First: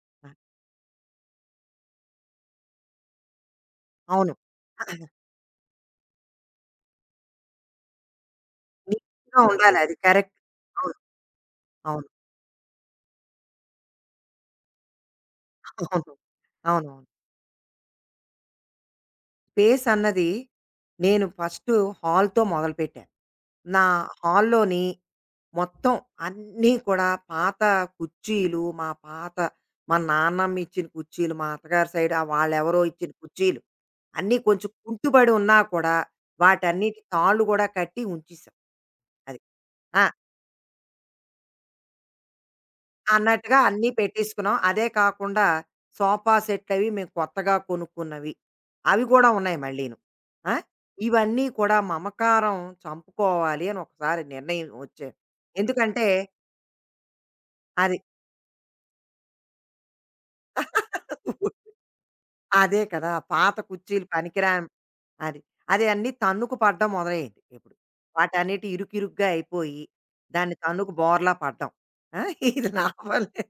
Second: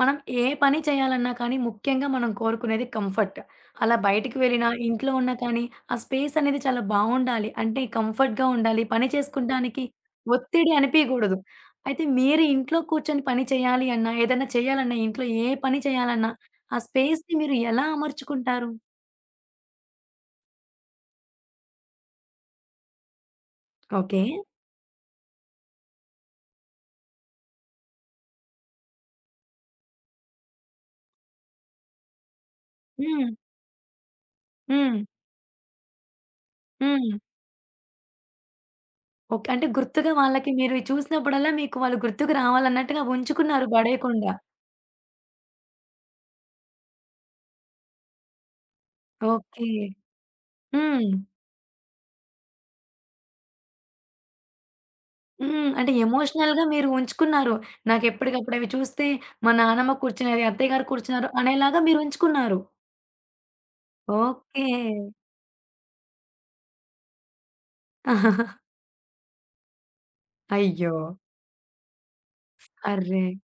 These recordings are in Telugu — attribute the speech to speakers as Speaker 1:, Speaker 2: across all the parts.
Speaker 1: మనం
Speaker 2: ఆ!
Speaker 1: ఏ పని చేయాలన్నా కానీ ముఖ్యంగా మనం కోరుకునేది కంఫర్ట్. అలా
Speaker 2: అవును.
Speaker 1: బయటికి వెళ్ళినా, ఇంట్లో ఉన్నా కానీ ఆ స్పేస్ అనేది చాలా బావుండాలి. అంటే కంఫర్ట్‌గా ఉండాలి. పని
Speaker 2: నీట్‌గా ఉండాలి
Speaker 1: చేసుకుంటానికి
Speaker 2: అది. కరెక్ట్.
Speaker 1: ఒత్తిడి
Speaker 2: అవును.
Speaker 1: అనిపియకూడదు. అయితే
Speaker 2: అవును.
Speaker 1: మీరు ఇంట్లో కూర్చొని పని చేయాలి అన్నా, ఏదైనా చేయాలన్నా, ఇంట్లో ఏ పని
Speaker 2: అవును.
Speaker 1: చేయాలన్నా ఆ
Speaker 2: అవునవును.
Speaker 1: స్పేస్‌ని మీరు ఎలా అమర్చుకుంటారు?
Speaker 2: స్పేస్ అన్నది నేను ఫస్టు హాల్‌తో మొదలుపెట్టాను. నా
Speaker 1: ఓకే.
Speaker 2: హాల్‌లోని మొత్తం అన్నీ కూడా పాత కుర్చీలు, మా నాన్నమ్మ ఇచ్చిన కుర్చీలు, మా అత్తగారి సైడ్ వాళ్ళెవరో ఇచ్చిన
Speaker 1: హ్మ్.
Speaker 2: కుర్చీలు అన్నీ కొంచెం
Speaker 1: హ్మ్.
Speaker 2: కుంటుబడి ఉన్నా కూడా వాటన్నిటి
Speaker 1: హ్మ్.
Speaker 2: తాళ్ళు గూడా కట్టి ఉంచేసాం. అది.
Speaker 1: ఓకే. అంటే
Speaker 2: ఆ!
Speaker 1: గుర్తుగా వాళ్ళకి మీరు చూసినప్పుడల్లా మీకు వాళ్ళు గుర్తుకు రావాలన్నట్టుగా
Speaker 2: అన్నట్టుగా
Speaker 1: ఉంచుకున్నారు
Speaker 2: అన్నీ
Speaker 1: పడేయకుండా.
Speaker 2: పెట్టేసుకున్నాం. అదే కాకుండా సోఫా సెట్‌లవి మేము కొత్తగా కొనుక్కున్నవి. అవి గూడా ఉన్నాయి
Speaker 1: ఓకే.
Speaker 2: మళ్ళీను. ఆ!
Speaker 1: హ్మ్.
Speaker 2: ఇవన్నీ కూడా మమకారం చంపుకోవాలి అని ఒకసారి నిర్ణయం వచ్చాను.
Speaker 1: హ్మ్. అంటే
Speaker 2: ఎందుకంటే
Speaker 1: ఎమోషనల్‌గా మీరు ఉంచుకున్నారు.
Speaker 2: అది
Speaker 1: నాకెప్పటికప్పుడు అవి చూస్తే మా నానమ్మ కూర్చునేది, అత్తయ్య గారు కూర్చున్నారు అనేలాగా మీరు ఉంచుకున్నారు.
Speaker 2: అదే కదా! పాత కుర్చీలు
Speaker 1: ఓకే.
Speaker 2: పనికిరాని అది. అది అన్నీ తన్నుకు పడడం మొదలయ్యింది ఇప్పుడు. వాటన్నిటి ఇరుకిరుగ్గా అయిపోయి, దాన్ని తన్నుకు
Speaker 1: అయ్యో!
Speaker 2: బోర్లా పడ్డం. ఆ! ఇది లాభం
Speaker 1: అర్రే!
Speaker 2: లే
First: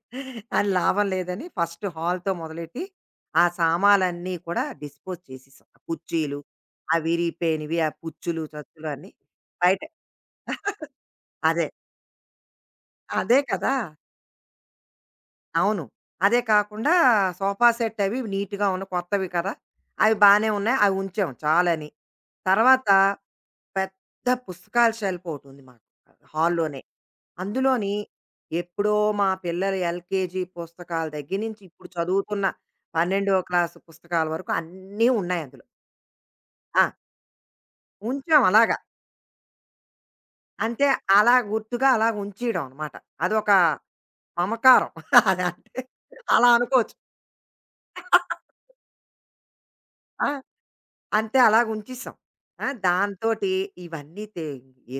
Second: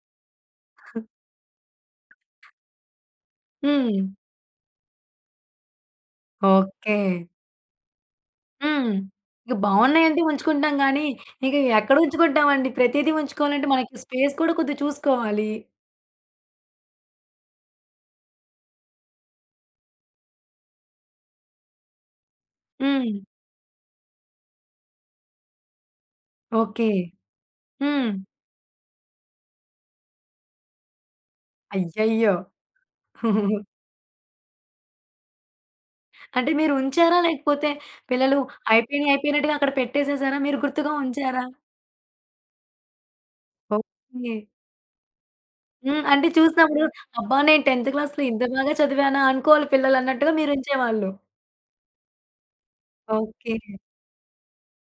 Speaker 2: అది లాభం లేదని ఫస్ట్ హాల్‌తో మొదలెట్టి, ఆ
Speaker 1: హ్మ్.
Speaker 2: సామాలన్నీ కూడా డిస్పోజ్ చేసేసాం. ఆ కుర్చీలు, ఆ
Speaker 1: ఓకే.
Speaker 2: విరిగిపోయినవి, ఆ పుచ్చులు, చచ్చులు
Speaker 1: హ్మ్.
Speaker 2: అన్నీ
Speaker 1: ఇక
Speaker 2: బయట.
Speaker 1: బావున్నాయంటే ఉంచుకుంటాం గానీ, ఇక
Speaker 2: అదే.
Speaker 1: ఎక్కడ ఉంచుకుంటామండి. ప్రతీదీ
Speaker 2: అదే
Speaker 1: ఉంచుకోవాలంటే
Speaker 2: కదా!
Speaker 1: మనకి స్పేస్ కూడా కొద్దిగా చూసుకోవాలి.
Speaker 2: అవును. అదే కాకుండా సోఫా సెట్ అవి నీట్‌గా ఉన్న కొత్తవి కదా! అవి బానే ఉన్నాయి. అవి ఉంచాం చాలని. తర్వాత
Speaker 1: హ్మ్.
Speaker 2: పెద్ద పుస్తకాల షెల్ఫ్ ఒకటుంది మాకు హాల్లోనే.
Speaker 1: ఓకే.
Speaker 2: అందులోని
Speaker 1: హ్మ్.
Speaker 2: ఎప్పుడో మా పిల్లలు ఎల్‌కేజీ పుస్తకాల దగ్గర నుంచి ఇప్పుడు
Speaker 1: అయ్యయ్యో!
Speaker 2: చదువుతున్న 12వ క్లాసు పుస్తకాల వరకు అన్నీ ఉన్నాయి అందులో.
Speaker 1: అంటే మీరు
Speaker 2: ఆ!
Speaker 1: ఉంచారా? లేకపోతే పిల్లలు
Speaker 2: ఉంచాం అలాగా.
Speaker 1: అయిపోయినయి అయిపోయినట్టుగా అక్కడ పెట్టేసేసారా? మీరు
Speaker 2: అంటే
Speaker 1: గుర్తుగా
Speaker 2: అలా
Speaker 1: ఉంచారా?
Speaker 2: గుర్తుగా అలా ఉంచేయడం అన్నమాట. అదొక
Speaker 1: ఓకే.
Speaker 2: మమకారం. అదంటే
Speaker 1: హ్మ్. అంటే
Speaker 2: అలా
Speaker 1: చూసినప్పుడు
Speaker 2: అనుకోవచ్చు.
Speaker 1: అబ్బా! నేను 10వ క్లాస్‌లో ఇంత బాగా చదివానా అనుకోవాలి
Speaker 2: ఆ!
Speaker 1: పిల్లలన్నట్టుగా మీరుంచేవాళ్ళు.
Speaker 2: అంతే అలాగుంచేసాం. ఆ! దాంతోటి
Speaker 1: ఓకే.
Speaker 2: ఇవన్నీ తె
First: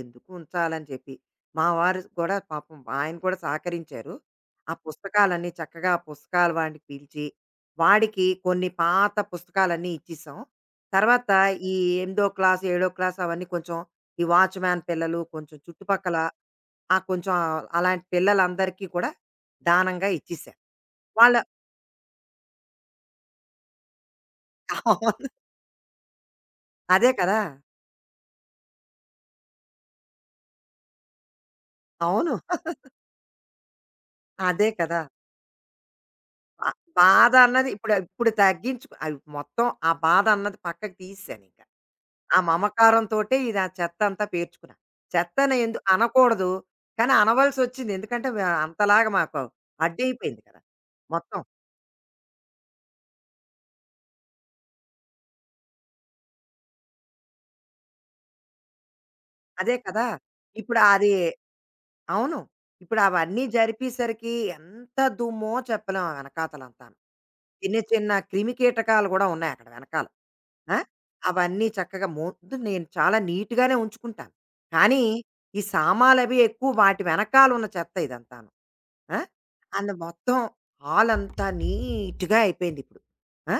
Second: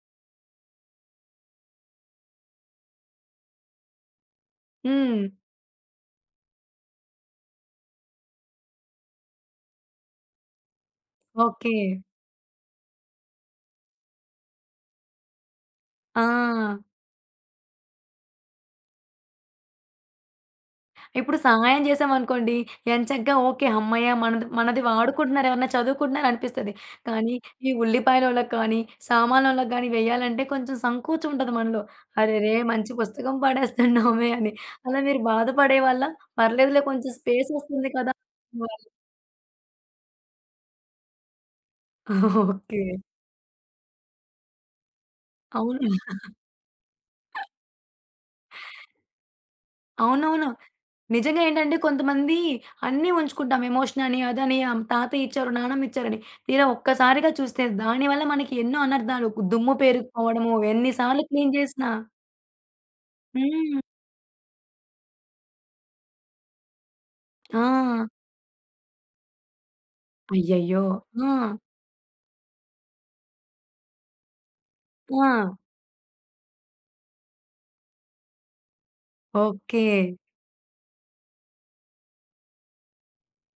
Speaker 2: ఎందుకు ఉంచాలని చెప్పి, మా వారు కూడా పాపం ఆయన కూడా సహకరించారు. ఆ
Speaker 1: హ్మ్.
Speaker 2: పుస్తకాలన్నీ చక్కగా ఆ పుస్తకాల వాడిని పిలిచి, వాడికి కొన్ని పాత పుస్తకాలన్నీ ఇచ్చేసాం. తర్వాత ఈ
Speaker 1: ఓకే.
Speaker 2: ఎనిమిదో క్లాస్, ఏడో క్లాస్ అవన్నీ కొంచెం ఈ వాచ్‌మ్యాన్ పిల్లలు, కొంచెం చుట్టుపక్కల
Speaker 1: ఆ!
Speaker 2: ఆ! కొంచెం అలాంటి పిల్లలందరికీ కూడా దానంగా ఇచ్చేసాను. వాళ్ళ.
Speaker 1: ఇప్పుడు సహాయం చేశామనుకోండి ఎంచక్కా ఓకే. హమ్మయ్య! మనది మనది
Speaker 2: అవును.
Speaker 1: వాడుకుంటున్నారు ఎవరన్నా చదువుకుంటున్నారు అనిపిస్తది.
Speaker 2: అదే
Speaker 1: కానీ
Speaker 2: కదా!
Speaker 1: ఈ ఉల్లిపాయలోళ్ళకి కానీ, సామాన్లోళ్ళకి గానీ వెయ్యాలంటే కొంచెం సంకోచం ఉంటది మనలో.
Speaker 2: అవును.
Speaker 1: అరెరే! మంచి పుస్తకం పడేస్తున్నామే అని.
Speaker 2: అదే కదా!
Speaker 1: అలా మీరు బాధపడేవాళ్ళా?
Speaker 2: బా
Speaker 1: పర్లేదులే కొంచెం
Speaker 2: బాధ
Speaker 1: స్పేస్
Speaker 2: అన్నది
Speaker 1: వస్తుంది
Speaker 2: ఇప్పుడు
Speaker 1: కదా!
Speaker 2: ఇప్పుడు
Speaker 1: అనేవాళ్ళా?
Speaker 2: తగ్గించుకు అవి మొత్తం ఆ బాధ అన్నది పక్కకు తీసేసాను ఇంకా. ఆ
Speaker 1: ఓకే.
Speaker 2: మమకారంతోటే ఇది ఆ చెత్త అంతా పేర్చుకున్నా. చెత్తని ఎందు
Speaker 1: అవునా?
Speaker 2: అనకూడదు. కానీ అనవలసి వచ్చింది. ఎందుకంటే వ అంతలాగా మాకు అడ్డయిపోయింది
Speaker 1: అవునవును.
Speaker 2: కదా! మొత్తం.
Speaker 1: నిజంగా ఏంటంటే కొంతమంది అన్నీ ఉంచుకుంటాం. ఎమోషన్ అని, అదని, తాతయ్య ఇచ్చారు, నానమ్మ ఇచ్చారని. తీరా ఒక్కసారిగా చూస్తే దానివల్ల మనకి ఎన్నో అనర్థాలు.
Speaker 2: అదే
Speaker 1: దుమ్ము
Speaker 2: కదా!
Speaker 1: పేరుకుపోవడము,
Speaker 2: ఇప్పుడు
Speaker 1: ఎన్ని
Speaker 2: అది.
Speaker 1: సార్లు క్లీన్ చేసినా.
Speaker 2: అవును. ఇప్పుడు అవన్నీ
Speaker 1: హ్మ్.
Speaker 2: జరిపేసరికి ఎంత దుమ్మో చెప్పలేం ఆ వెనకాతలంతాను.
Speaker 1: ఆ!
Speaker 2: చిన్న చిన్న క్రిమికీటకాలు గూడా ఉన్నాయి అక్కడ వెనకాల. ఆ!
Speaker 1: అయ్యయ్యో! ఆ!
Speaker 2: అవన్నీ చక్కగా ముందు నేను చాలా నీట్‌గానే ఉంచుకుంటాను. కానీ
Speaker 1: ఆ!
Speaker 2: ఈ సామాలవి ఎక్కువ వాటి వెనకాలున్న చెత్త ఇదంతాను. ఆ!
Speaker 1: ఓకే.
Speaker 2: అందు మొత్తం హాలంతా నీట్‌గా అయిపోయిందిప్పుడు. ఆ!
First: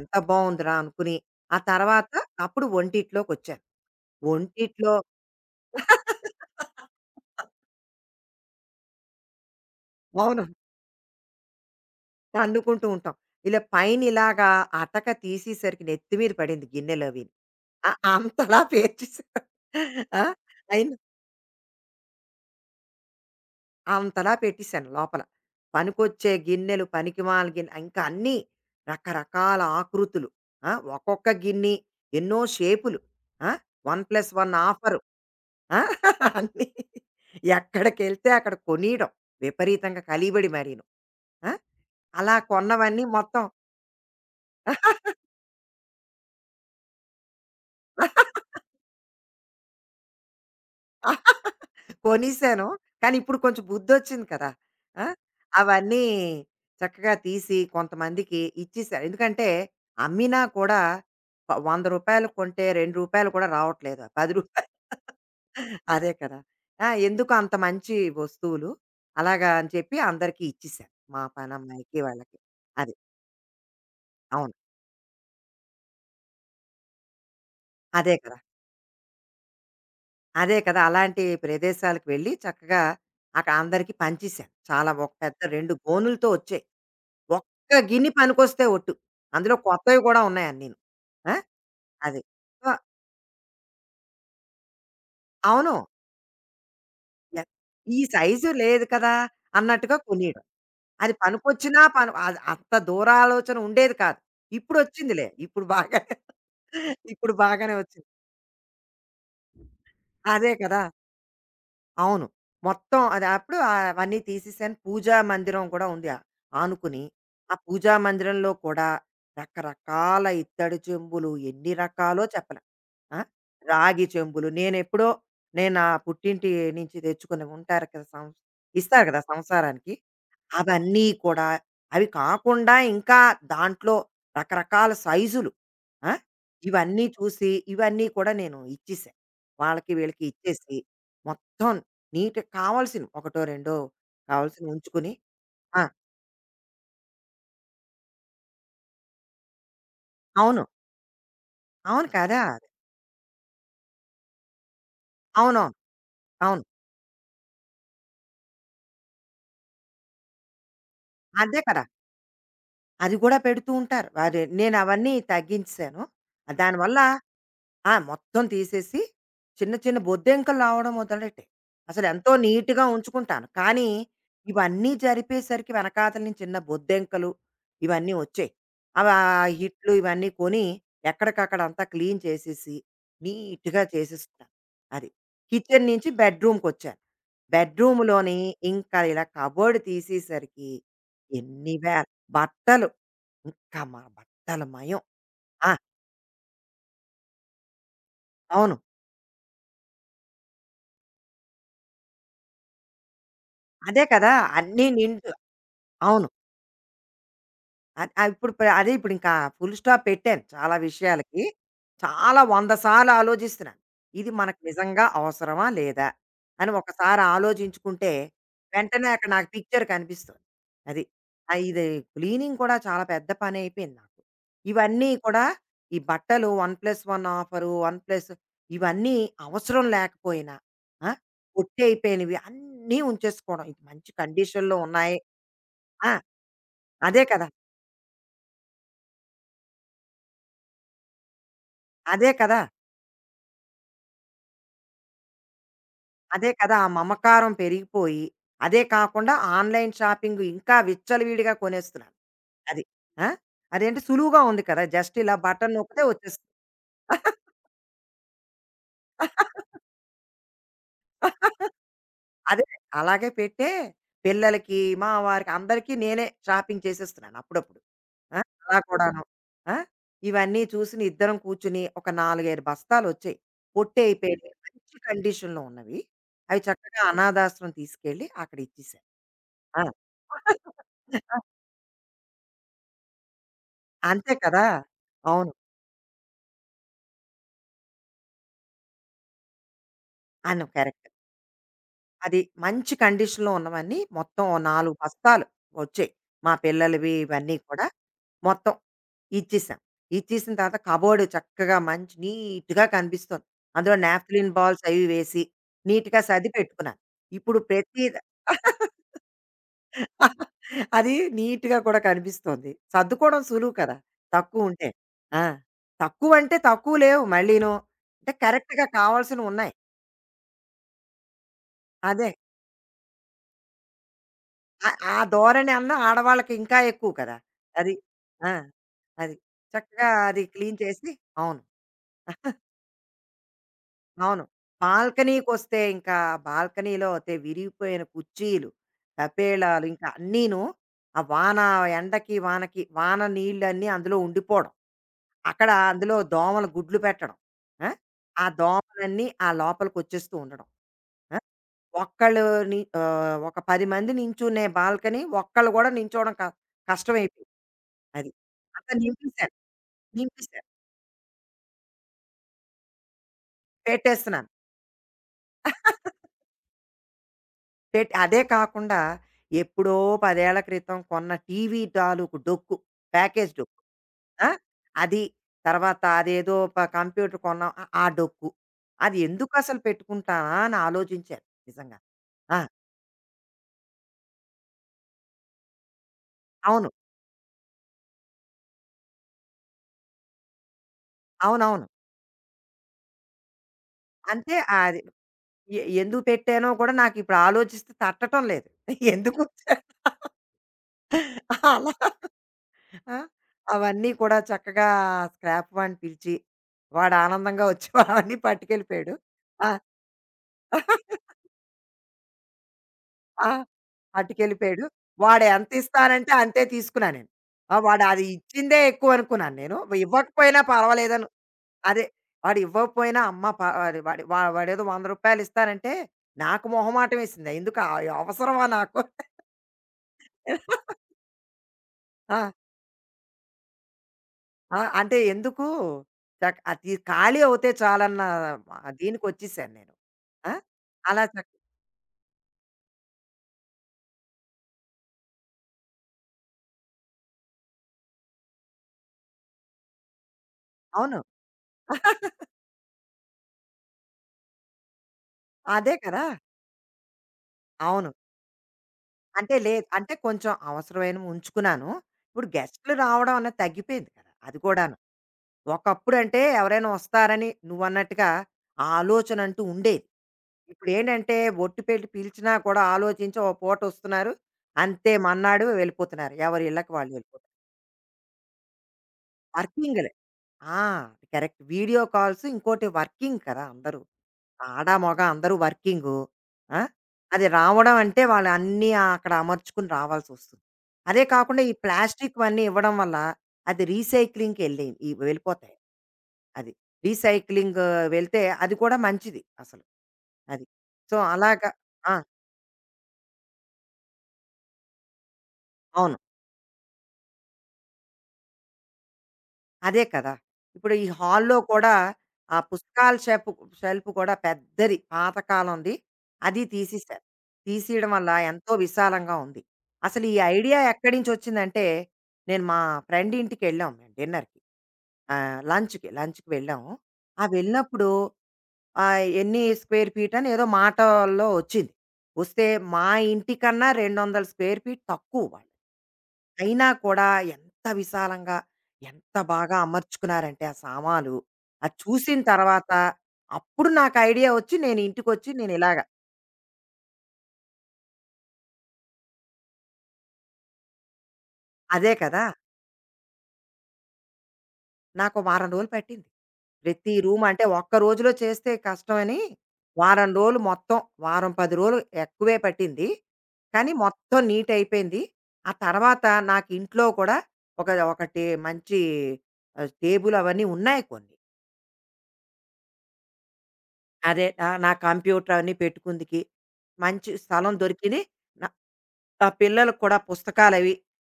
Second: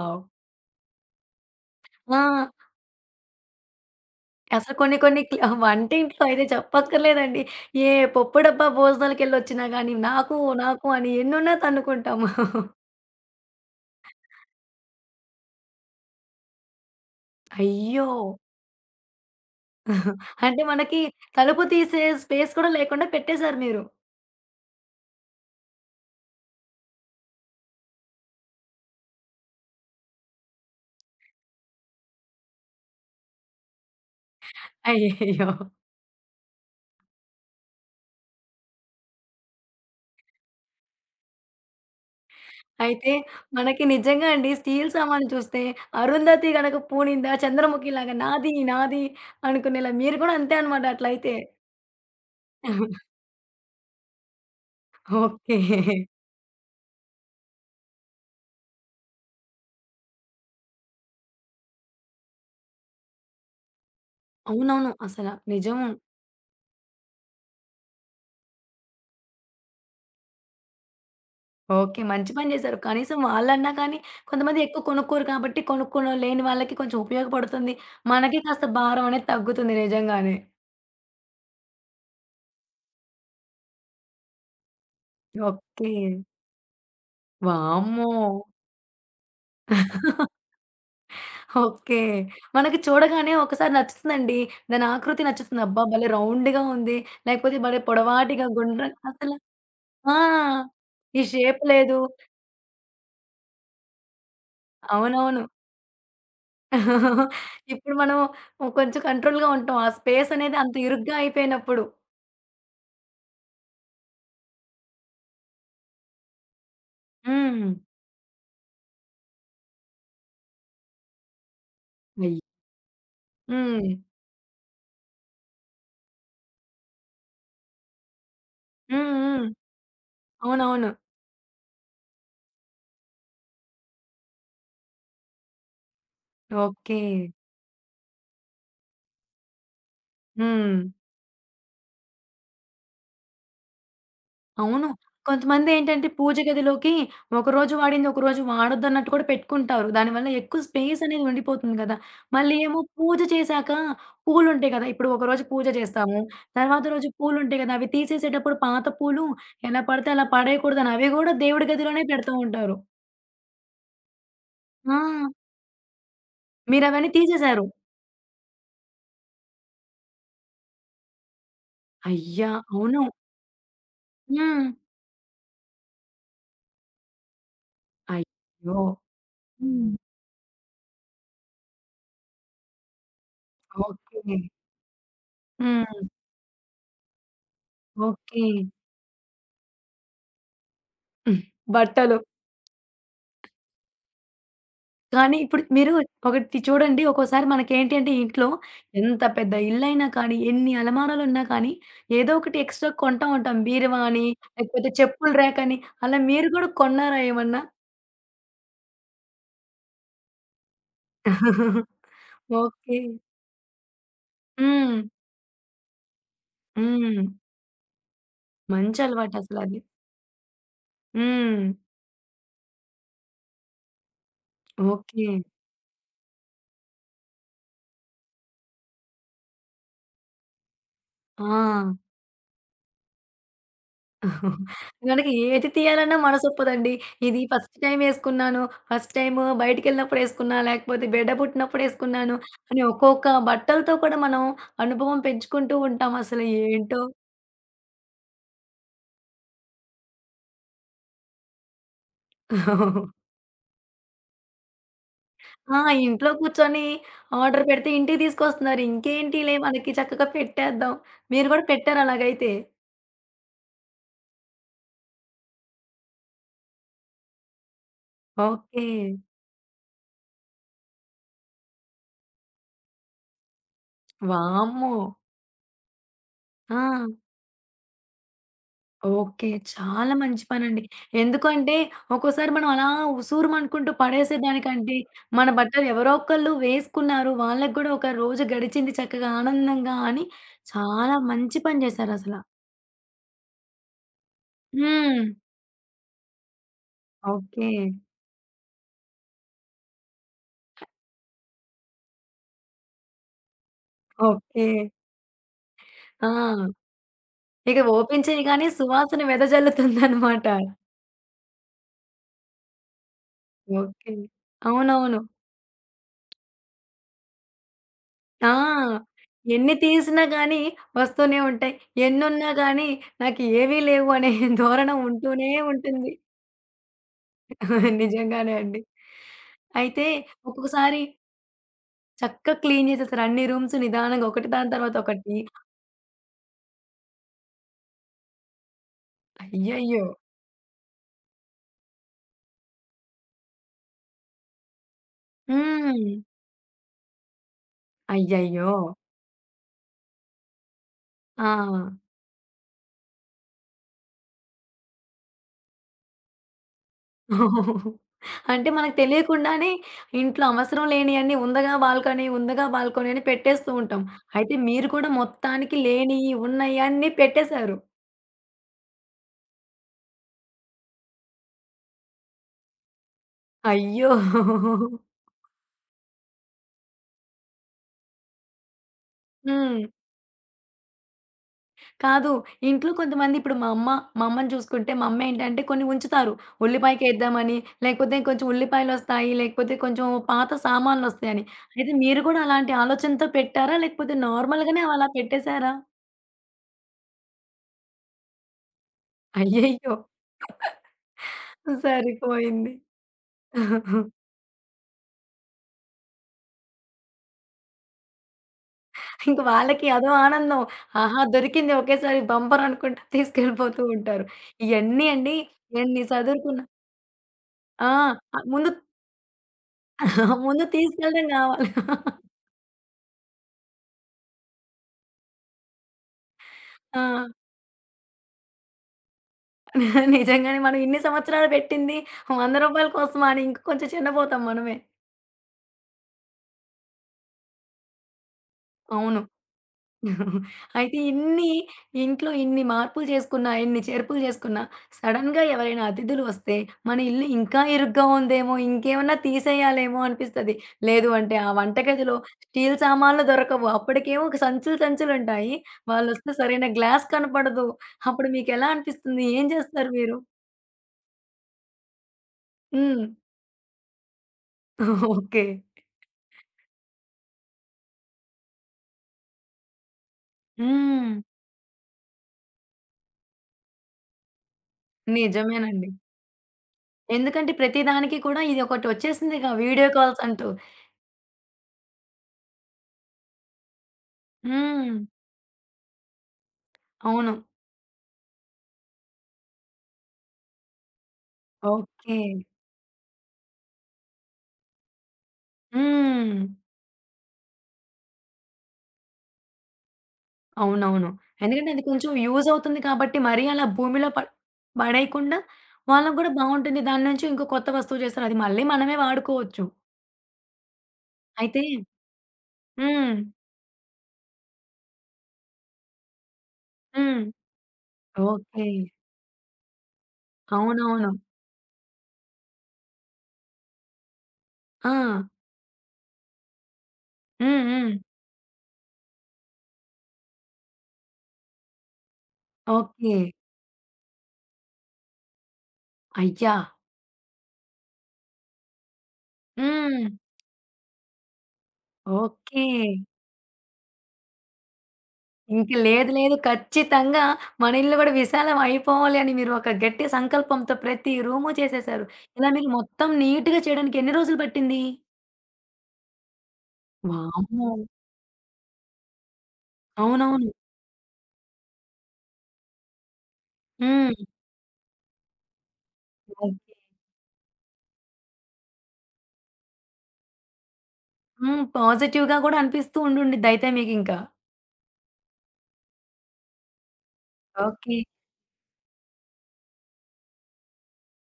Speaker 2: ఎంత బావుందిరా అనుకుని, ఆ తర్వాత
Speaker 1: ఆ!
Speaker 2: అప్పుడు వంటిట్లోకొచ్చాను.
Speaker 1: అసలు
Speaker 2: వంటిట్లో.
Speaker 1: కొన్ని కొన్ని వంటింట్లో అయితే చెప్పక్కర్లేదండి. ఏ పప్పు డబ్బా భోజనాలకెళ్ళొచ్చినా గానీ, నాకు,
Speaker 2: అవును.
Speaker 1: నాకు అని ఎన్నున్నా తన్నుకుంటాము.
Speaker 2: అల్లుకుంటూ ఉంటాం. ఇలా పైన ఇలాగా అటక తీసేసరికి నెత్తి మీద పడింది గిన్నెలవిని.
Speaker 1: అయ్యో!
Speaker 2: అంతలా పేర్చేసాను. ఆ!
Speaker 1: అంటే
Speaker 2: అయిన
Speaker 1: మనకి తలుపు తీసే స్పేస్ కూడా లేకుండా పెట్టేసారు మీరు.
Speaker 2: అంతలా పెట్టేసాను లోపల. పనికొచ్చే గిన్నెలు, పనికిమాలిన గిన్నె ఇంకా అన్నీ రకరకాల ఆకృతులు. ఆ! ఒక్కొక్క గిన్ని ఎన్నో షేపులు. ఆ! 1+1 ఆఫరు.
Speaker 1: అయ్యయ్యో!
Speaker 2: ఆ! అన్నీ ఎక్కడికెళ్తే అక్కడ కొనీయడం. విపరీతంగా కలిబడి మరీను. ఆ! అలా కొన్నవన్నీ
Speaker 1: అయితే
Speaker 2: మొత్తం
Speaker 1: మనకి నిజంగా అండి స్టీల్ సామాన్లు చూస్తే అరుంధతి గనక పూనిందా చంద్రముఖిలాగా నాది, నాది అనుకునేలా మీరు కూడా అంతే అనమాట అట్లయితే.
Speaker 2: కొనేసాను. కానీ ఇప్పుడు కొంచెం బుద్ధొచ్చింది కదా! ఆ!
Speaker 1: ఓకే.
Speaker 2: అవన్నీ చక్కగా తీసి కొంతమందికి ఇచ్చేసా. ఎందుకంటే అమ్మినా కూడా రూ. 100 కొంటే రూ. 2 కూడా రావట్లేదు. రూ. 10.
Speaker 1: అవునవును. అసల నిజము.
Speaker 2: అదే కదా! ఆ! ఎందుకు అంత మంచి వస్తువులు అలాగా అని చెప్పి అందరికీ ఇచ్చేసాను. మా పనమ్మాయికి
Speaker 1: ఓకే. మంచి
Speaker 2: వాళ్ళకి.
Speaker 1: పని చేశారు.
Speaker 2: అది.
Speaker 1: కనీసం వాళ్ళన్నా కానీ
Speaker 2: అవును.
Speaker 1: కొంతమంది ఎక్కువ కొనుక్కోరు కాబట్టి కొనుక్కోనోళ్ళు లేని వాళ్ళకి కొంచెం ఉపయోగపడుతుంది.
Speaker 2: అదే కదా!
Speaker 1: మనకి కాస్త భారం అనేది తగ్గుతుంది నిజంగానే.
Speaker 2: అదే కదా! అలాంటి ప్రదేశాలకు వెళ్ళి చక్కగా అక్కడ అందరికీ పంచేసాను. చాలా ఒక పెద్ద 2
Speaker 1: ఓకే.
Speaker 2: గోనులతో వచ్చాయి. ఒక్క గిన్ని
Speaker 1: వామ్మో!
Speaker 2: పనికొస్తే ఒట్టు. అందులో కొత్తవి కూడా ఉన్నాయి అన్నీను. ఆ!
Speaker 1: ఓకే.
Speaker 2: అది. సో,
Speaker 1: మనకి చూడగానే ఒకసారి నచ్చుతుందండి. దాని ఆకృతి నచ్చుతుంది.
Speaker 2: అవును.
Speaker 1: అబ్బా! భలే రౌండ్‌గా ఉంది.
Speaker 2: ఎ
Speaker 1: లేకపోతే భలే
Speaker 2: ఈ
Speaker 1: పొడవాటిగా
Speaker 2: సైజు లేదు
Speaker 1: గుండ్రం
Speaker 2: కదా!
Speaker 1: అసలు
Speaker 2: అన్నట్టుగా
Speaker 1: ఆ!
Speaker 2: కొనేయడం. అది
Speaker 1: ఈ షేప్
Speaker 2: పనికొచ్చినా
Speaker 1: లేదు.
Speaker 2: పని అది అంత దూరాలోచన ఉండేది కాదు. ఇప్పుడొచ్చిందిలే.
Speaker 1: అవునవును.
Speaker 2: ఇప్పుడు బాగా. ఇప్పుడు బాగానే
Speaker 1: ఇప్పుడు
Speaker 2: వచ్చింది.
Speaker 1: మనం కొంచెం కంట్రోల్‌గా ఉంటాం. ఆ స్పేస్
Speaker 2: అదే
Speaker 1: అనేది అంత
Speaker 2: కదా!
Speaker 1: ఇరుగ్గా అయిపోయినప్పుడు.
Speaker 2: అవును. మొత్తం అది అప్పుడు అవన్నీ తీసేసాను. పూజా మందిరం కూడా ఉంది ఆనుకుని. ఆ
Speaker 1: హ్మ్.
Speaker 2: పూజా మందిరంలో కూడా రకరకాల ఇత్తడి చెంబులు ఎన్ని రకాలో
Speaker 1: అయ్యి
Speaker 2: చెప్పలేం. ఆ!
Speaker 1: హ్మ్.
Speaker 2: రాగి చెంబులు నేనెప్పుడో నేను నా పుట్టింటి నుంచి తెచ్చుకున్నవి ఉంటారు కదా! ఇస్తారు
Speaker 1: హ్మ్.
Speaker 2: కదా!
Speaker 1: హ్మ్.
Speaker 2: సంసారానికి.
Speaker 1: అవునవును.
Speaker 2: అవన్నీ కూడా అవి కాకుండా ఇంకా దాంట్లో రకరకాల సైజులు. ఆ?
Speaker 1: ఓకే.
Speaker 2: ఇవన్నీ చూసి ఇవన్నీ కూడా నేను ఇచ్చేసాను వాళ్ళకి వీళ్ళకి ఇచ్చేసి
Speaker 1: హ్మ్.
Speaker 2: మొత్తం నీట్ కావాల్సిన ఒకటో రెండో కావాల్సిన
Speaker 1: అవును.
Speaker 2: ఉంచుకుని. ఆ,
Speaker 1: కొంతమందేంటంటే పూజ గదిలోకి ఒకరోజు వాడింది ఒకరోజు వాడొద్దన్నట్టు కూడా పెట్టుకుంటారు. దానివల్ల ఎక్కువ
Speaker 2: అవును.
Speaker 1: స్పేస్ అనేది ఉండిపోతుంది గదా!
Speaker 2: అవును కదా.
Speaker 1: మళ్ళీ ఏమో పూజ చేశాక పూలుంటాయి గదా! ఇప్పుడు ఒకరోజు పూజ
Speaker 2: అవునవును.
Speaker 1: చేస్తాము.
Speaker 2: అవును.
Speaker 1: తర్వాత రోజు పూలుంటాయి గదా! అవి తీసేసేటప్పుడు పాత పూలు ఎలా పడితే అలా పడేయకూడదని అవి గూడా
Speaker 2: అదే
Speaker 1: దేవుడి
Speaker 2: కదా.
Speaker 1: గదిలోనే పెడుతూ ఉంటారు.
Speaker 2: అది కూడా పెడుతూ ఉంటారు వారు నేను
Speaker 1: ఆ!
Speaker 2: అవన్నీ తగ్గించాను దానివల్ల.
Speaker 1: మీరవన్నీ తీసేశారు.
Speaker 2: ఆ! మొత్తం తీసేసి చిన్న చిన్న బొద్దింకలు రావడం మొదలెట్టాయి. అసలు ఎంతో
Speaker 1: అయ్యా!
Speaker 2: నీట్‌గా
Speaker 1: అవును.
Speaker 2: ఉంచుకుంటాను. కానీ
Speaker 1: హ్మ్.
Speaker 2: ఇవన్నీ జరిపేసరికి వెనకాతల నుంచి చిన్న బొద్దింకలు ఇవన్నీ వచ్చాయి.
Speaker 1: అయ్యో!
Speaker 2: అవి ఆ హిట్లు
Speaker 1: హ్మ్.
Speaker 2: ఇవన్నీ కొని ఎక్కడికక్కడ అంతా క్లీన్ చేసేసి నీట్‌గా
Speaker 1: ఓకే.
Speaker 2: చేసేసుకున్నాను. అది. కిచెన్
Speaker 1: హ్మ్.
Speaker 2: నుంచి బెడ్‌రూమ్‌కొచ్చాను. బెడ్‌రూమ్‌లోని
Speaker 1: ఓకే.
Speaker 2: ఇంకా ఇలా కబోర్డ్ తీసేసరికి ఎన్ని వేల
Speaker 1: బట్టలు.
Speaker 2: బట్టలు ఇంకా మా బట్టల మయం.
Speaker 1: కానీ ఇప్పుడు
Speaker 2: ఆ!
Speaker 1: మీరు ఒకటి చూడండి. ఒక్కోసారి మనకేంటి అంటే ఇంట్లో
Speaker 2: అవును.
Speaker 1: ఎంత పెద్ద ఇల్లైనా కానీ, ఎన్ని అలమారాలున్నా కానీ, ఏదో ఒకటి ఎక్స్‌ట్రా కొంటా ఉంటాం. బీరువా
Speaker 2: అదే
Speaker 1: అని,
Speaker 2: కదా! అన్నీ
Speaker 1: లేకపోతే
Speaker 2: నిండు.
Speaker 1: చెప్పుల ర్యాక్ అని. అలా
Speaker 2: అవును.
Speaker 1: మీరు కూడా కొన్నారా ఏమన్నా?
Speaker 2: అద్ ఆహ్, ఇప్పుడు ప్ర అదే ఇప్పుడింకా ఫుల్ స్టాప్ పెట్టాను చాలా విషయాలకి. చాలా 100
Speaker 1: ఓకే.
Speaker 2: సార్లు ఆలోచిస్తున్నాను. ఇది మనకు
Speaker 1: హ్మ్.
Speaker 2: నిజంగా అవసరమా? లేదా? అని ఒకసారి
Speaker 1: హ్మ్.
Speaker 2: ఆలోచించుకుంటే,
Speaker 1: మంచి
Speaker 2: వెంటనే అక్కడ నాకు
Speaker 1: అలవాటసలది.
Speaker 2: పిక్చర్ కనిపిస్తుంది. అది.
Speaker 1: హ్మ్.
Speaker 2: ఇది క్లీనింగ్ కూడా చాలా పెద్ద పనయిపోయింది నాకు. ఇవన్నీ
Speaker 1: ఓకే.
Speaker 2: కూడా ఈ బట్టలు 1+1 ఆఫరు, 1+ ఇవన్నీ అవసరం లేకపోయినా ఆ!
Speaker 1: ఆ!
Speaker 2: పొట్టయిపోయినవి అన్నీ ఉంచేసుకోవడం. ఇది మంచి కండిషన్‌లో ఉన్నాయి.
Speaker 1: మనకి ఏది
Speaker 2: ఆ!
Speaker 1: తీయాలన్నా మనసొప్పదండి.
Speaker 2: అదే
Speaker 1: ఇది
Speaker 2: కదా!
Speaker 1: ఫస్ట్ టైమ్ యేసుకున్నాను, ఫస్ట్ టైము బయటికెళ్ళినప్పుడేసుకున్నా, లేకపోతే బిడ్డ
Speaker 2: అదే
Speaker 1: పుట్టినప్పుడేసుకున్నాను
Speaker 2: కదా!
Speaker 1: అని ఒక్కొక్క బట్టలతో కూడా మనం అనుభవం పెంచుకుంటూ ఉంటాం. అసలు
Speaker 2: అదే కదా! ఆ
Speaker 1: ఏంటో!
Speaker 2: మమకారం పెరిగిపోయి, అదే కాకుండా ఆన్‌లైన్ షాపింగ్ ఇంకా విచ్చలవిడిగా కొనేస్తున్నారు. అది. ఆ! అదేంటి సులువుగా ఉంది కదా! జస్ట్ ఇలా బటన్
Speaker 1: ఆ!
Speaker 2: నొక్కితే
Speaker 1: ఇంట్లో
Speaker 2: వచ్చేస్తుంది.
Speaker 1: కూర్చొని ఆర్డర్ పెడితే ఇంటికి తీసుకొస్తున్నారు. ఇంకేంటిలే మనకి చక్కగా పెట్టేద్దాం. మీరు గూడా పెట్టారా అలాగైతే?
Speaker 2: అదే. అలాగే పెట్టే పిల్లలకి, మా వారికి అందరికీ నేనే షాపింగ్ చేసేస్తున్నాను అప్పుడప్పుడు. ఆ! అలా
Speaker 1: ఓకే.
Speaker 2: కూడాను. ఆ! ఇవన్నీ చూసి ఇద్దరం కూర్చొని ఒక 4, 5 బస్తాలొచ్చాయి. పొట్టయిపోయినయి.
Speaker 1: వామ్మో!
Speaker 2: మంచి కండిషన్‌లో ఉన్నవి. అవి
Speaker 1: ఆ!
Speaker 2: చక్కగా అనాథాశ్రమం తీసుకెళ్ళి అక్కడ ఇచ్చేసాను.
Speaker 1: ఓకే.
Speaker 2: ఆ!
Speaker 1: చాలా మంచి పనండి.
Speaker 2: ఆ!
Speaker 1: ఎందుకంటే, ఒక్కోసారి మనం అలా ఉసూరుమనుకుంటూ
Speaker 2: అంతే కదా!
Speaker 1: పడేసేదానికంటే, మన
Speaker 2: అవును.
Speaker 1: బట్టలు ఎవరో ఒకళ్ళు వేసుకున్నారు. వాళ్ళకి గూడా ఒక రోజు గడిచింది చక్కగా ఆనందంగా అని
Speaker 2: అవును. కరెక్ట్.
Speaker 1: చాలా మంచి పని జేశారసల.
Speaker 2: అది మంచి కండిషన్‌లో ఉన్నవన్నీ మొత్తం ఓ 4
Speaker 1: హ్మ్.
Speaker 2: బస్తాలు వచ్చాయి. మా పిల్లలవి ఇవన్నీ
Speaker 1: ఓకే.
Speaker 2: కూడా మొత్తం ఇచ్చేసాం. ఇచ్చేసిన తర్వాత కబోర్డ్ చక్కగా మంచి నీట్‌గా కనిపిస్తుంది. అందులో నాప్థలిన్
Speaker 1: ఓకే.
Speaker 2: బాల్స్ అవి వేసి నీట్‌గా
Speaker 1: ఆ!
Speaker 2: సర్ది పెట్టుకున్నాను. ఇప్పుడు
Speaker 1: ఇక
Speaker 2: ప్రతి.
Speaker 1: ఓపెన్ చేయగానే
Speaker 2: ద
Speaker 1: సువాసన వెదజల్లుతుందనమాట.
Speaker 2: అది నీట్‌గా కూడా కనిపిస్తోంది. సర్దుకోవడం సులువు కదా!
Speaker 1: ఓకే.
Speaker 2: తక్కువుంటే.
Speaker 1: అవునవును.
Speaker 2: ఆ! తక్కువంటే తక్కువ లేవు మళ్ళీను. అంటే
Speaker 1: ఆ!
Speaker 2: కరెక్ట్‌గా కావాల్సినవున్నాయి.
Speaker 1: ఎన్ని తీసినా గానీ వస్తూనే ఉంటాయి.
Speaker 2: అదే.
Speaker 1: ఎన్నున్నా గానీ నాకు ఏవీ లేవు అనే
Speaker 2: ఆ
Speaker 1: ధోరణం
Speaker 2: ఆ
Speaker 1: ఉంటూనే
Speaker 2: ధోరణి అన్నా
Speaker 1: ఉంటుంది.
Speaker 2: ఆడవాళ్ళకి ఇంకా ఎక్కువ కదా! అది. ఆ!
Speaker 1: నిజంగానే అండి.
Speaker 2: అది.
Speaker 1: అయితే
Speaker 2: చక్కగా అది క్లీన్
Speaker 1: ఒక్కొక్కసారి
Speaker 2: చేసి. అవును.
Speaker 1: చక్కగా క్లీన్ చేసేస్తారు. అన్ని రూమ్స్ నిదానంగా
Speaker 2: అవును.
Speaker 1: ఒకటి దాని తర్వాత ఒకటి.
Speaker 2: బాల్కనీకొస్తే ఇంకా బాల్కనీలో అయితే విరిగిపోయిన కుర్చీలు, తపేళాలు
Speaker 1: అయ్యయ్యో!
Speaker 2: ఇంకా అన్నీను. ఆ వాన ఎండకి, వానకి వాన నీళ్ళన్నీ అందులో ఉండిపోవడం. అక్కడ
Speaker 1: హ్మ్.
Speaker 2: అందులో దోమలు గుడ్లు పెట్టడం. ఆ! ఆ
Speaker 1: అయ్యయ్యో!
Speaker 2: దోమలన్నీ ఆ లోపలికొచ్చేస్తూ ఉండడం. ఆ!
Speaker 1: ఆ!
Speaker 2: ఒక్కళ్ళు ఒక 10 మంది నించునే బాల్కనీ ఒక్కళ్ళు గూడా నించోవడం కష్టమైపోయింది అది.
Speaker 1: అంటే
Speaker 2: అంతా
Speaker 1: మనకు
Speaker 2: నింపేశాను.
Speaker 1: తెలియకుండానే ఇంట్లో
Speaker 2: నింపేశాను.
Speaker 1: అవసరం లేనియన్నీ ఉందగా బాల్కనీ, ఉందగా బాల్కనీ అని పెట్టేస్తూ ఉంటాం.
Speaker 2: పెట్టేస్తున్నాను.
Speaker 1: అయితే మీరు కూడా మొత్తానికి లేనియి, ఉన్నయి అన్నీ పెట్టేశారు.
Speaker 2: అదే కాకుండా ఎప్పుడో 10 ఏళ్ల క్రితం కొన్న టీవీ తాలూకు డొక్కు. ప్యాకేజ్ డొక్కు.
Speaker 1: అయ్యో!
Speaker 2: ఆ! అది. తర్వాత అదేదో ప కంప్యూటర్ కొన్నాం. ఆ ఆ డొక్కు. అది ఎందుకసలు
Speaker 1: హ్మ్.
Speaker 2: పెట్టుకుంటానా అని ఆలోచించాను నిజంగా.
Speaker 1: కాదు.
Speaker 2: ఆ!
Speaker 1: ఇంట్లో కొంతమంది ఇప్పుడు మా అమ్మ, మా అమ్మని చూసుకుంటే మా అమ్మ ఏంటంటే కొన్ని ఉంచుతారు.
Speaker 2: అవును.
Speaker 1: ఉల్లిపాయకేద్దామని, లేకపోతే కొంచెం ఉల్లిపాయలొస్తాయి, లేకపోతే కొంచెం పాత సామాన్లొస్తాయని.
Speaker 2: అవునవును.
Speaker 1: అయితే మీరు కూడా అలాంటి ఆలోచనతో పెట్టారా? లేకపోతే
Speaker 2: అంటే
Speaker 1: నార్మల్‌గానే
Speaker 2: అది
Speaker 1: అలా పెట్టేసారా?
Speaker 2: ఎందుకు పెట్టానో కూడా నాకిప్పుడు ఆలోచిస్తే తట్టటం లేదు. ఎందుకొచ్చాను
Speaker 1: అయ్యయ్యో!
Speaker 2: అలా.
Speaker 1: సరిపోయింది.
Speaker 2: ఆ! అవన్నీ కూడా చక్కగా స్క్రాప్ వాడిని పిలిచి, వాడు ఆనందంగా వచ్చి అవన్నీ పట్టుకెళ్ళిపోయాడు.
Speaker 1: ఇంక
Speaker 2: ఆ!
Speaker 1: వాళ్ళకి అదో ఆనందం. ఆహా! దొరికింది ఒకేసారి బంపర్ అనుకుంటా
Speaker 2: ఆ!
Speaker 1: తీసుకెళ్ళిపోతూ ఉంటారు.
Speaker 2: పట్టుకెళ్ళిపోయాడు.
Speaker 1: ఇయన్నీ అండి
Speaker 2: వాడు ఎంత
Speaker 1: ఎన్ని
Speaker 2: ఇస్తానంటే అంతే
Speaker 1: చదువుకున్న
Speaker 2: తీసుకున్నా నేను. ఆ!
Speaker 1: ఆ!
Speaker 2: వాడు అది
Speaker 1: ముందు
Speaker 2: ఇచ్చిందే ఎక్కువ అనుకున్నాను నేను. ఇవ్వకపోయినా
Speaker 1: ముందు
Speaker 2: పర్వాలేదని
Speaker 1: తీసుకెళ్ళడం గావాలి.
Speaker 2: అదే. వాడు ఇవ్వకపోయినా అమ్మ ప వాడి వాడి వా వాడేదో రూ. 100 ఇస్తానంటే నాకు
Speaker 1: ఆ!
Speaker 2: మొహమాటం వేసింది. ఎందుకు అవసరమా నాకు?
Speaker 1: నిజంగానే మనం ఇన్ని సంవత్సరాలు పెట్టింది రూ.
Speaker 2: ఆ!
Speaker 1: 100 కోసమా అని ఇంక కొంచెం చిన్నపోతాం మనమే.
Speaker 2: ఆ! అంటే ఎందుకు అది ఖాళీ అవుతే చాలన్న
Speaker 1: అవును.
Speaker 2: దీనికొచ్చేసాను నేను. ఆ!
Speaker 1: అయితే
Speaker 2: అలా చక్
Speaker 1: ఇన్ని ఇంట్లో ఇన్ని మార్పులు చేసుకున్నా, ఇన్ని చేర్పులు చేసుకున్నా, సడెన్‌గా ఎవరైనా అతిథులు వస్తే మన ఇల్లు ఇంకా ఇరుగ్గా ఉందేమో, ఇంకేమన్నా తీసేయాలేమో అనిపిస్తది. లేదు
Speaker 2: అవును.
Speaker 1: అంటే ఆ వంటగదిలో స్టీల్ సామాన్లు దొరకవు. అప్పటికేమో ఒక సంచులు సంచులుంటాయి.
Speaker 2: అదే కదా!
Speaker 1: వాళ్ళొస్తే సరైన గ్లాస్ కనపడదు.
Speaker 2: అవును.
Speaker 1: అప్పుడు మీకెలా అనిపిస్తుంది? ఏం
Speaker 2: అంటే లేదు
Speaker 1: చేస్తారు
Speaker 2: అంటే
Speaker 1: మీరు?
Speaker 2: కొంచెం అవసరమైనవి ఉంచుకున్నాను. ఇప్పుడు గెస్ట్‌లు
Speaker 1: హ్మ్.
Speaker 2: రావడం అన్నది తగ్గిపోయింది కదా! అది కూడాను.
Speaker 1: ఓకే.
Speaker 2: ఒకప్పుడంటే ఎవరైనా వస్తారని నువ్వన్నట్టుగా ఆ ఆలోచన అంటూ ఉండేది.
Speaker 1: హ్మ్.
Speaker 2: ఇప్పుడేంటంటే ఒట్టు పెట్టి పిలిచినా కూడా ఆలోచించి ఓ పూట వస్తున్నారు. అంతే మన్నాడు
Speaker 1: నిజమేనండి.
Speaker 2: వెళ్ళిపోతున్నారు. ఎవరి ఇళ్ళకి వాళ్ళు వెళ్ళిపోతారు.
Speaker 1: ఎందుకంటే ప్రతి దానికి కూడా ఇది ఒకటి వచ్చేసిందిగా వీడియో
Speaker 2: వర్కింగ్‌లే.
Speaker 1: కాల్స్ అంటూ.
Speaker 2: ఆ! కరెక్ట్. వీడియో కాల్స్ ఇంకోటి వర్కింగ్ కదా అందరూ. ఆడ,
Speaker 1: హ్మ్.
Speaker 2: మగ అందరూ వర్కింగు. ఆ!
Speaker 1: అవును.
Speaker 2: అది రావడం అంటే వాళ్ళు అన్నీ అక్కడ అమర్చుకుని రావాల్సొస్తుంది. అదే కాకుండా ఈ
Speaker 1: ఓకే.
Speaker 2: ప్లాస్టిక్‌వన్నీ ఇవ్వడం వల్ల అది రీసైక్లింగ్‌కెళ్ళి వెళ్ళిపోతాయి.
Speaker 1: హ్మ్.
Speaker 2: అది. రీసైక్లింగ్ వెళ్తే అది కూడా మంచిది అసలు. అది.
Speaker 1: అవునవును.
Speaker 2: సో అలాగా.
Speaker 1: ఎందుకంటే అది కొంచెం
Speaker 2: ఆ!
Speaker 1: యూజ్ అవుతుంది కాబట్టి మరీ అలా భూమిలో పడేయకుండా వాళ్ళకి
Speaker 2: అవును.
Speaker 1: కూడా బావుంటుంది. దాని నుంచి ఇంకో కొత్త వస్తువు చేస్తారు. అది మళ్ళీ మనమే వాడుకోవచ్చు.
Speaker 2: అదే కదా! ఇప్పుడు ఈ హాల్‌లో
Speaker 1: అయితే
Speaker 2: కూడా ఆ పుస్తకాల
Speaker 1: హ్మ్.
Speaker 2: షెల్ఫ్ కూడా పెద్దది పాతకాలంది. అది తీసేశారు.
Speaker 1: హ్మ్.
Speaker 2: తీసేయడం వల్ల
Speaker 1: ఓకే.
Speaker 2: ఎంతో విశాలంగా ఉంది. అసలు ఈ ఐడియా
Speaker 1: అవునవును.
Speaker 2: ఎక్కడి నుంచొచ్చిందంటే, నేను మా ఫ్రెండ్ ఇంటికెళ్ళాం మేము డిన్నర్‌కి.
Speaker 1: ఆ!
Speaker 2: ఆహ్, లంచ్‌కి లంచ్‌కి వెళ్ళాము. ఆ!
Speaker 1: హ్మ్. హ్మ్.
Speaker 2: వెళ్ళినప్పుడు ఆ! ఎన్ని స్క్వేర్ ఫీట్ అని ఏదో మాటల్లో వచ్చింది. వస్తే మా
Speaker 1: ఓకే.
Speaker 2: ఇంటికన్నా 200 స్క్వేర్ ఫీట్ తక్కువ వాళ్ళు.
Speaker 1: అయ్యా!
Speaker 2: అయినా కూడా ఎంత విశాలంగా, ఎంత బాగా
Speaker 1: హ్మ్.
Speaker 2: అమర్చుకున్నారంటే ఆ సామాలు. అది చూసిన
Speaker 1: ఓకే.
Speaker 2: తర్వాత అప్పుడు నాకు ఐడియా వచ్చి నేను ఇంటికొచ్చి
Speaker 1: ఇంక
Speaker 2: నేను ఇలాగ
Speaker 1: లేదు లేదు. ఖచ్చితంగా మన ఇల్లు గూడా విశాలం అయిపోవాలి అని మీరు ఒక గట్టి సంకల్పంతో ప్రతి రూము చేసేశారు.
Speaker 2: అదే కదా!
Speaker 1: ఇలా మీరు మొత్తం నీట్‌గా చేయడానికి ఎన్ని రోజులు పట్టింది?
Speaker 2: నాకు వారం రోజులు పట్టింది. ప్రతి రూమ్ అంటే
Speaker 1: వామ్మో!
Speaker 2: ఒక్క రోజులో చేస్తే కష్టమని వారం
Speaker 1: అవునవును.
Speaker 2: రోజులు మొత్తం వారం పది రోజులు ఎక్కువే పట్టింది కానీ
Speaker 1: హ్మ్.
Speaker 2: మొత్తం నీట్ అయిపోయింది. ఆ తర్వాత
Speaker 1: ఓకే.
Speaker 2: నాకు ఇంట్లో కూడా ఒక ఒకటి మంచి ఆ, టేబుల్ అవన్నీ ఉన్నాయి కొన్ని.
Speaker 1: హ్మ్. పాజిటివ్‌గా గూడా అనిపిస్తూ ఉండుండిద్ది అయితే మీకింకా.
Speaker 2: అదే ఆ, నా కంప్యూటర్ అవన్నీ పెట్టుకుందికి మంచి స్థలం
Speaker 1: ఓకే.
Speaker 2: దొరికింది. నా- ఆ పిల్లలకు కూడా పుస్తకాలు అవి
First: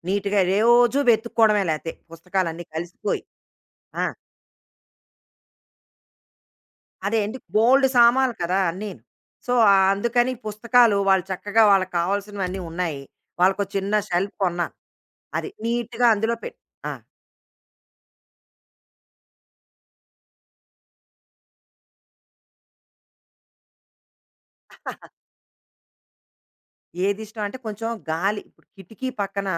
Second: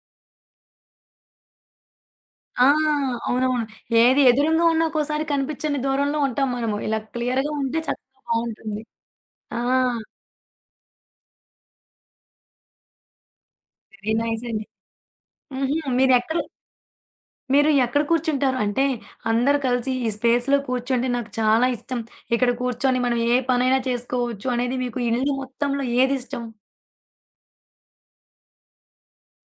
Speaker 2: నీట్గా రోజు వెతుక్కోవడమే లేతే పుస్తకాలన్నీ
Speaker 1: ఆ!
Speaker 2: కలిసిపోయి
Speaker 1: అవునవును. ఏది ఎదురుంగా ఉన్నా ఒక్కోసారి కనిపించని దూరంలో ఉంటాం మనము. ఇలా
Speaker 2: అదే ఎందుకు
Speaker 1: క్లియర్‌గా ఉంటే
Speaker 2: బోల్డు
Speaker 1: చక్కగా
Speaker 2: సామాన్లు కదా
Speaker 1: బావుంటుంది.
Speaker 2: అన్నీను. సో,
Speaker 1: ఆ!
Speaker 2: ఆహ్, అందుకని పుస్తకాలు వాళ్ళు చక్కగా వాళ్ళకి కావాల్సినవన్నీ ఉన్నాయి. వాళ్ళకో చిన్న
Speaker 1: వెరీ
Speaker 2: షెల్ఫ్
Speaker 1: నైస్ అండి.
Speaker 2: కొన్నాను. అది
Speaker 1: హుహు.
Speaker 2: నీట్‌గా అందులో
Speaker 1: మీరెక్కడ
Speaker 2: పెట్ ఆ!
Speaker 1: మీరు ఎక్కడ కూర్చుంటారు? అంటే అందరూ కలిసి ఈ స్పేస్‌లో కూర్చుంటే నాకు చాలా ఇష్టం. ఇక్కడ కూర్చొని మనం ఏ పనైనా చేసుకోవచ్చు అనేది మీకు ఇల్లు మొత్తంలో ఏదిష్టం?
Speaker 2: ఏదిష్టం అంటే కొంచెం గాలి ఇప్పుడు కిటికీ పక్కన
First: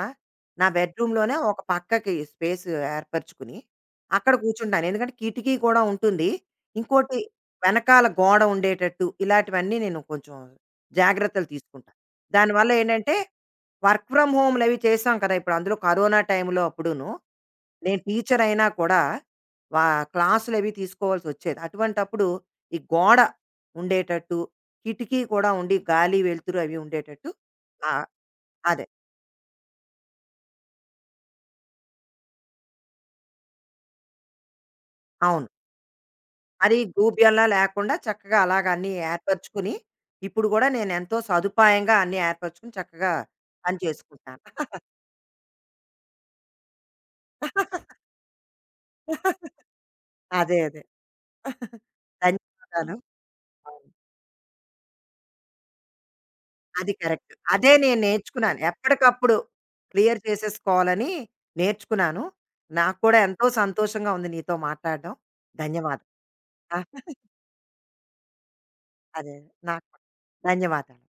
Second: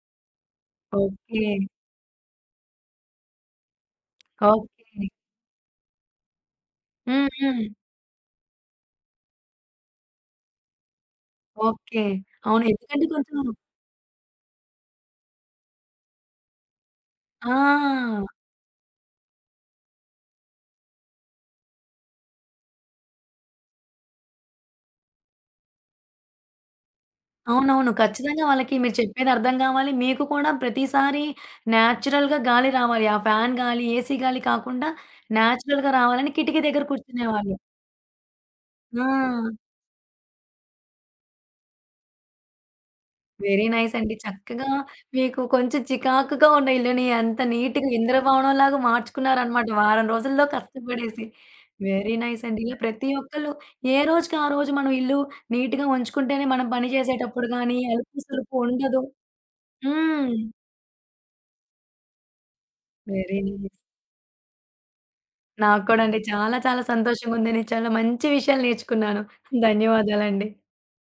Speaker 2: నా బెడ్‌రూమ్‌లోనే
Speaker 1: ఓకే.
Speaker 2: ఒక పక్కకి స్పేస్ ఏర్పరచుకుని, అక్కడ కూర్చుంటాను.
Speaker 1: ఓకే.
Speaker 2: ఎందుకంటే కిటికీ కూడా ఉంటుంది. ఇంకోటి
Speaker 1: హ్మ్. హ్మ్.
Speaker 2: వెనకాల గోడ ఉండేటట్టు ఇలాంటివన్నీ నేను కొంచెం జాగ్రత్తలు తీసుకుంటాను.
Speaker 1: ఓకే. అవును.
Speaker 2: దానివల్ల
Speaker 1: ఎందుకంటే
Speaker 2: ఏంటంటే
Speaker 1: కొంచెం
Speaker 2: వర్క్ ఫ్రమ్ హోమ్‌లవి చేసాం కదా! ఇప్పుడు అందులో కరోనా టైంలో అప్పుడును. నేను
Speaker 1: ఆ!
Speaker 2: టీచర్ అయినా కూడా వా క్లాసులు అవి తీసుకోవాల్సి వచ్చేది. అటువంటప్పుడు ఈ గోడ ఉండేటట్టు, కిటికీ కూడా ఉండి గాలి, వెలుతురు అవి ఉండేటట్టు.
Speaker 1: అవునవును.
Speaker 2: ఆ!
Speaker 1: ఖచ్చితంగా వాళ్ళకి
Speaker 2: అదే.
Speaker 1: మీరు చెప్పేది అర్థం కావాలి. మీకు కూడా ప్రతిసారి నేచురల్‌గా గాలి రావాలి. ఆ ఫ్యాన్ గాలి, ఏసీ గాలి కాకుండా
Speaker 2: అవును.
Speaker 1: నేచురల్‌గా రావాలని కిటికీ
Speaker 2: అది
Speaker 1: దగ్గర
Speaker 2: గూబ్యంలా
Speaker 1: కూర్చునేవాళ్ళు.
Speaker 2: లేకుండా చక్కగా అలాగ అన్నీ
Speaker 1: ఆ!
Speaker 2: ఏర్పరుచుకుని, ఇప్పుడు కూడా నేనెంతో సదుపాయంగా అన్నీ ఏర్పరుచుకుని చక్కగా
Speaker 1: వెరీ
Speaker 2: పని
Speaker 1: నైస్ అండి.
Speaker 2: చేసుకుంటున్నాను.
Speaker 1: చక్కగా మీకు కొంచెం చికాకుగా ఉన్న ఇల్లుని ఎంత నీట్‌గా ఇంద్రభవనంలాగా మార్చుకున్నారనమాట వారం రోజుల్లో
Speaker 2: అదే. అదే.
Speaker 1: కష్టపడేసి. వెరీ నైస్ అండి. ఇలా
Speaker 2: ధన్యవాదాలు.
Speaker 1: ప్రతి ఒక్కళ్ళు
Speaker 2: అవును.
Speaker 1: ఏ రోజుకి ఆ రోజు మనం ఇల్లు నీట్‌గా ఉంచుకుంటేనే మనం పని
Speaker 2: అది కరెక్ట్.
Speaker 1: చేసేటప్పుడు
Speaker 2: అదే
Speaker 1: గానీ,
Speaker 2: నేను
Speaker 1: అలుపు సులుపు
Speaker 2: నేర్చుకున్నాను.
Speaker 1: ఉండదు.
Speaker 2: ఎప్పటికప్పుడు క్లియర్
Speaker 1: హ్మ్.
Speaker 2: చేసేసుకోవాలని నేర్చుకున్నాను. నాకు కూడా
Speaker 1: వెరీ
Speaker 2: ఎంతో
Speaker 1: నైస్.
Speaker 2: సంతోషంగా ఉంది నీతో మాట్లాడడం.
Speaker 1: నాకు కూడా
Speaker 2: ధన్యవాదాలు.
Speaker 1: అండి చాలా చాలా
Speaker 2: ఆ!
Speaker 1: సంతోషంగుంది. నేను చాలా మంచి విషయాలు నేర్చుకున్నాను.
Speaker 2: అదే. నాకు కూడా.
Speaker 1: ధన్యవాదాలండి.
Speaker 2: ధన్యవాదాలు.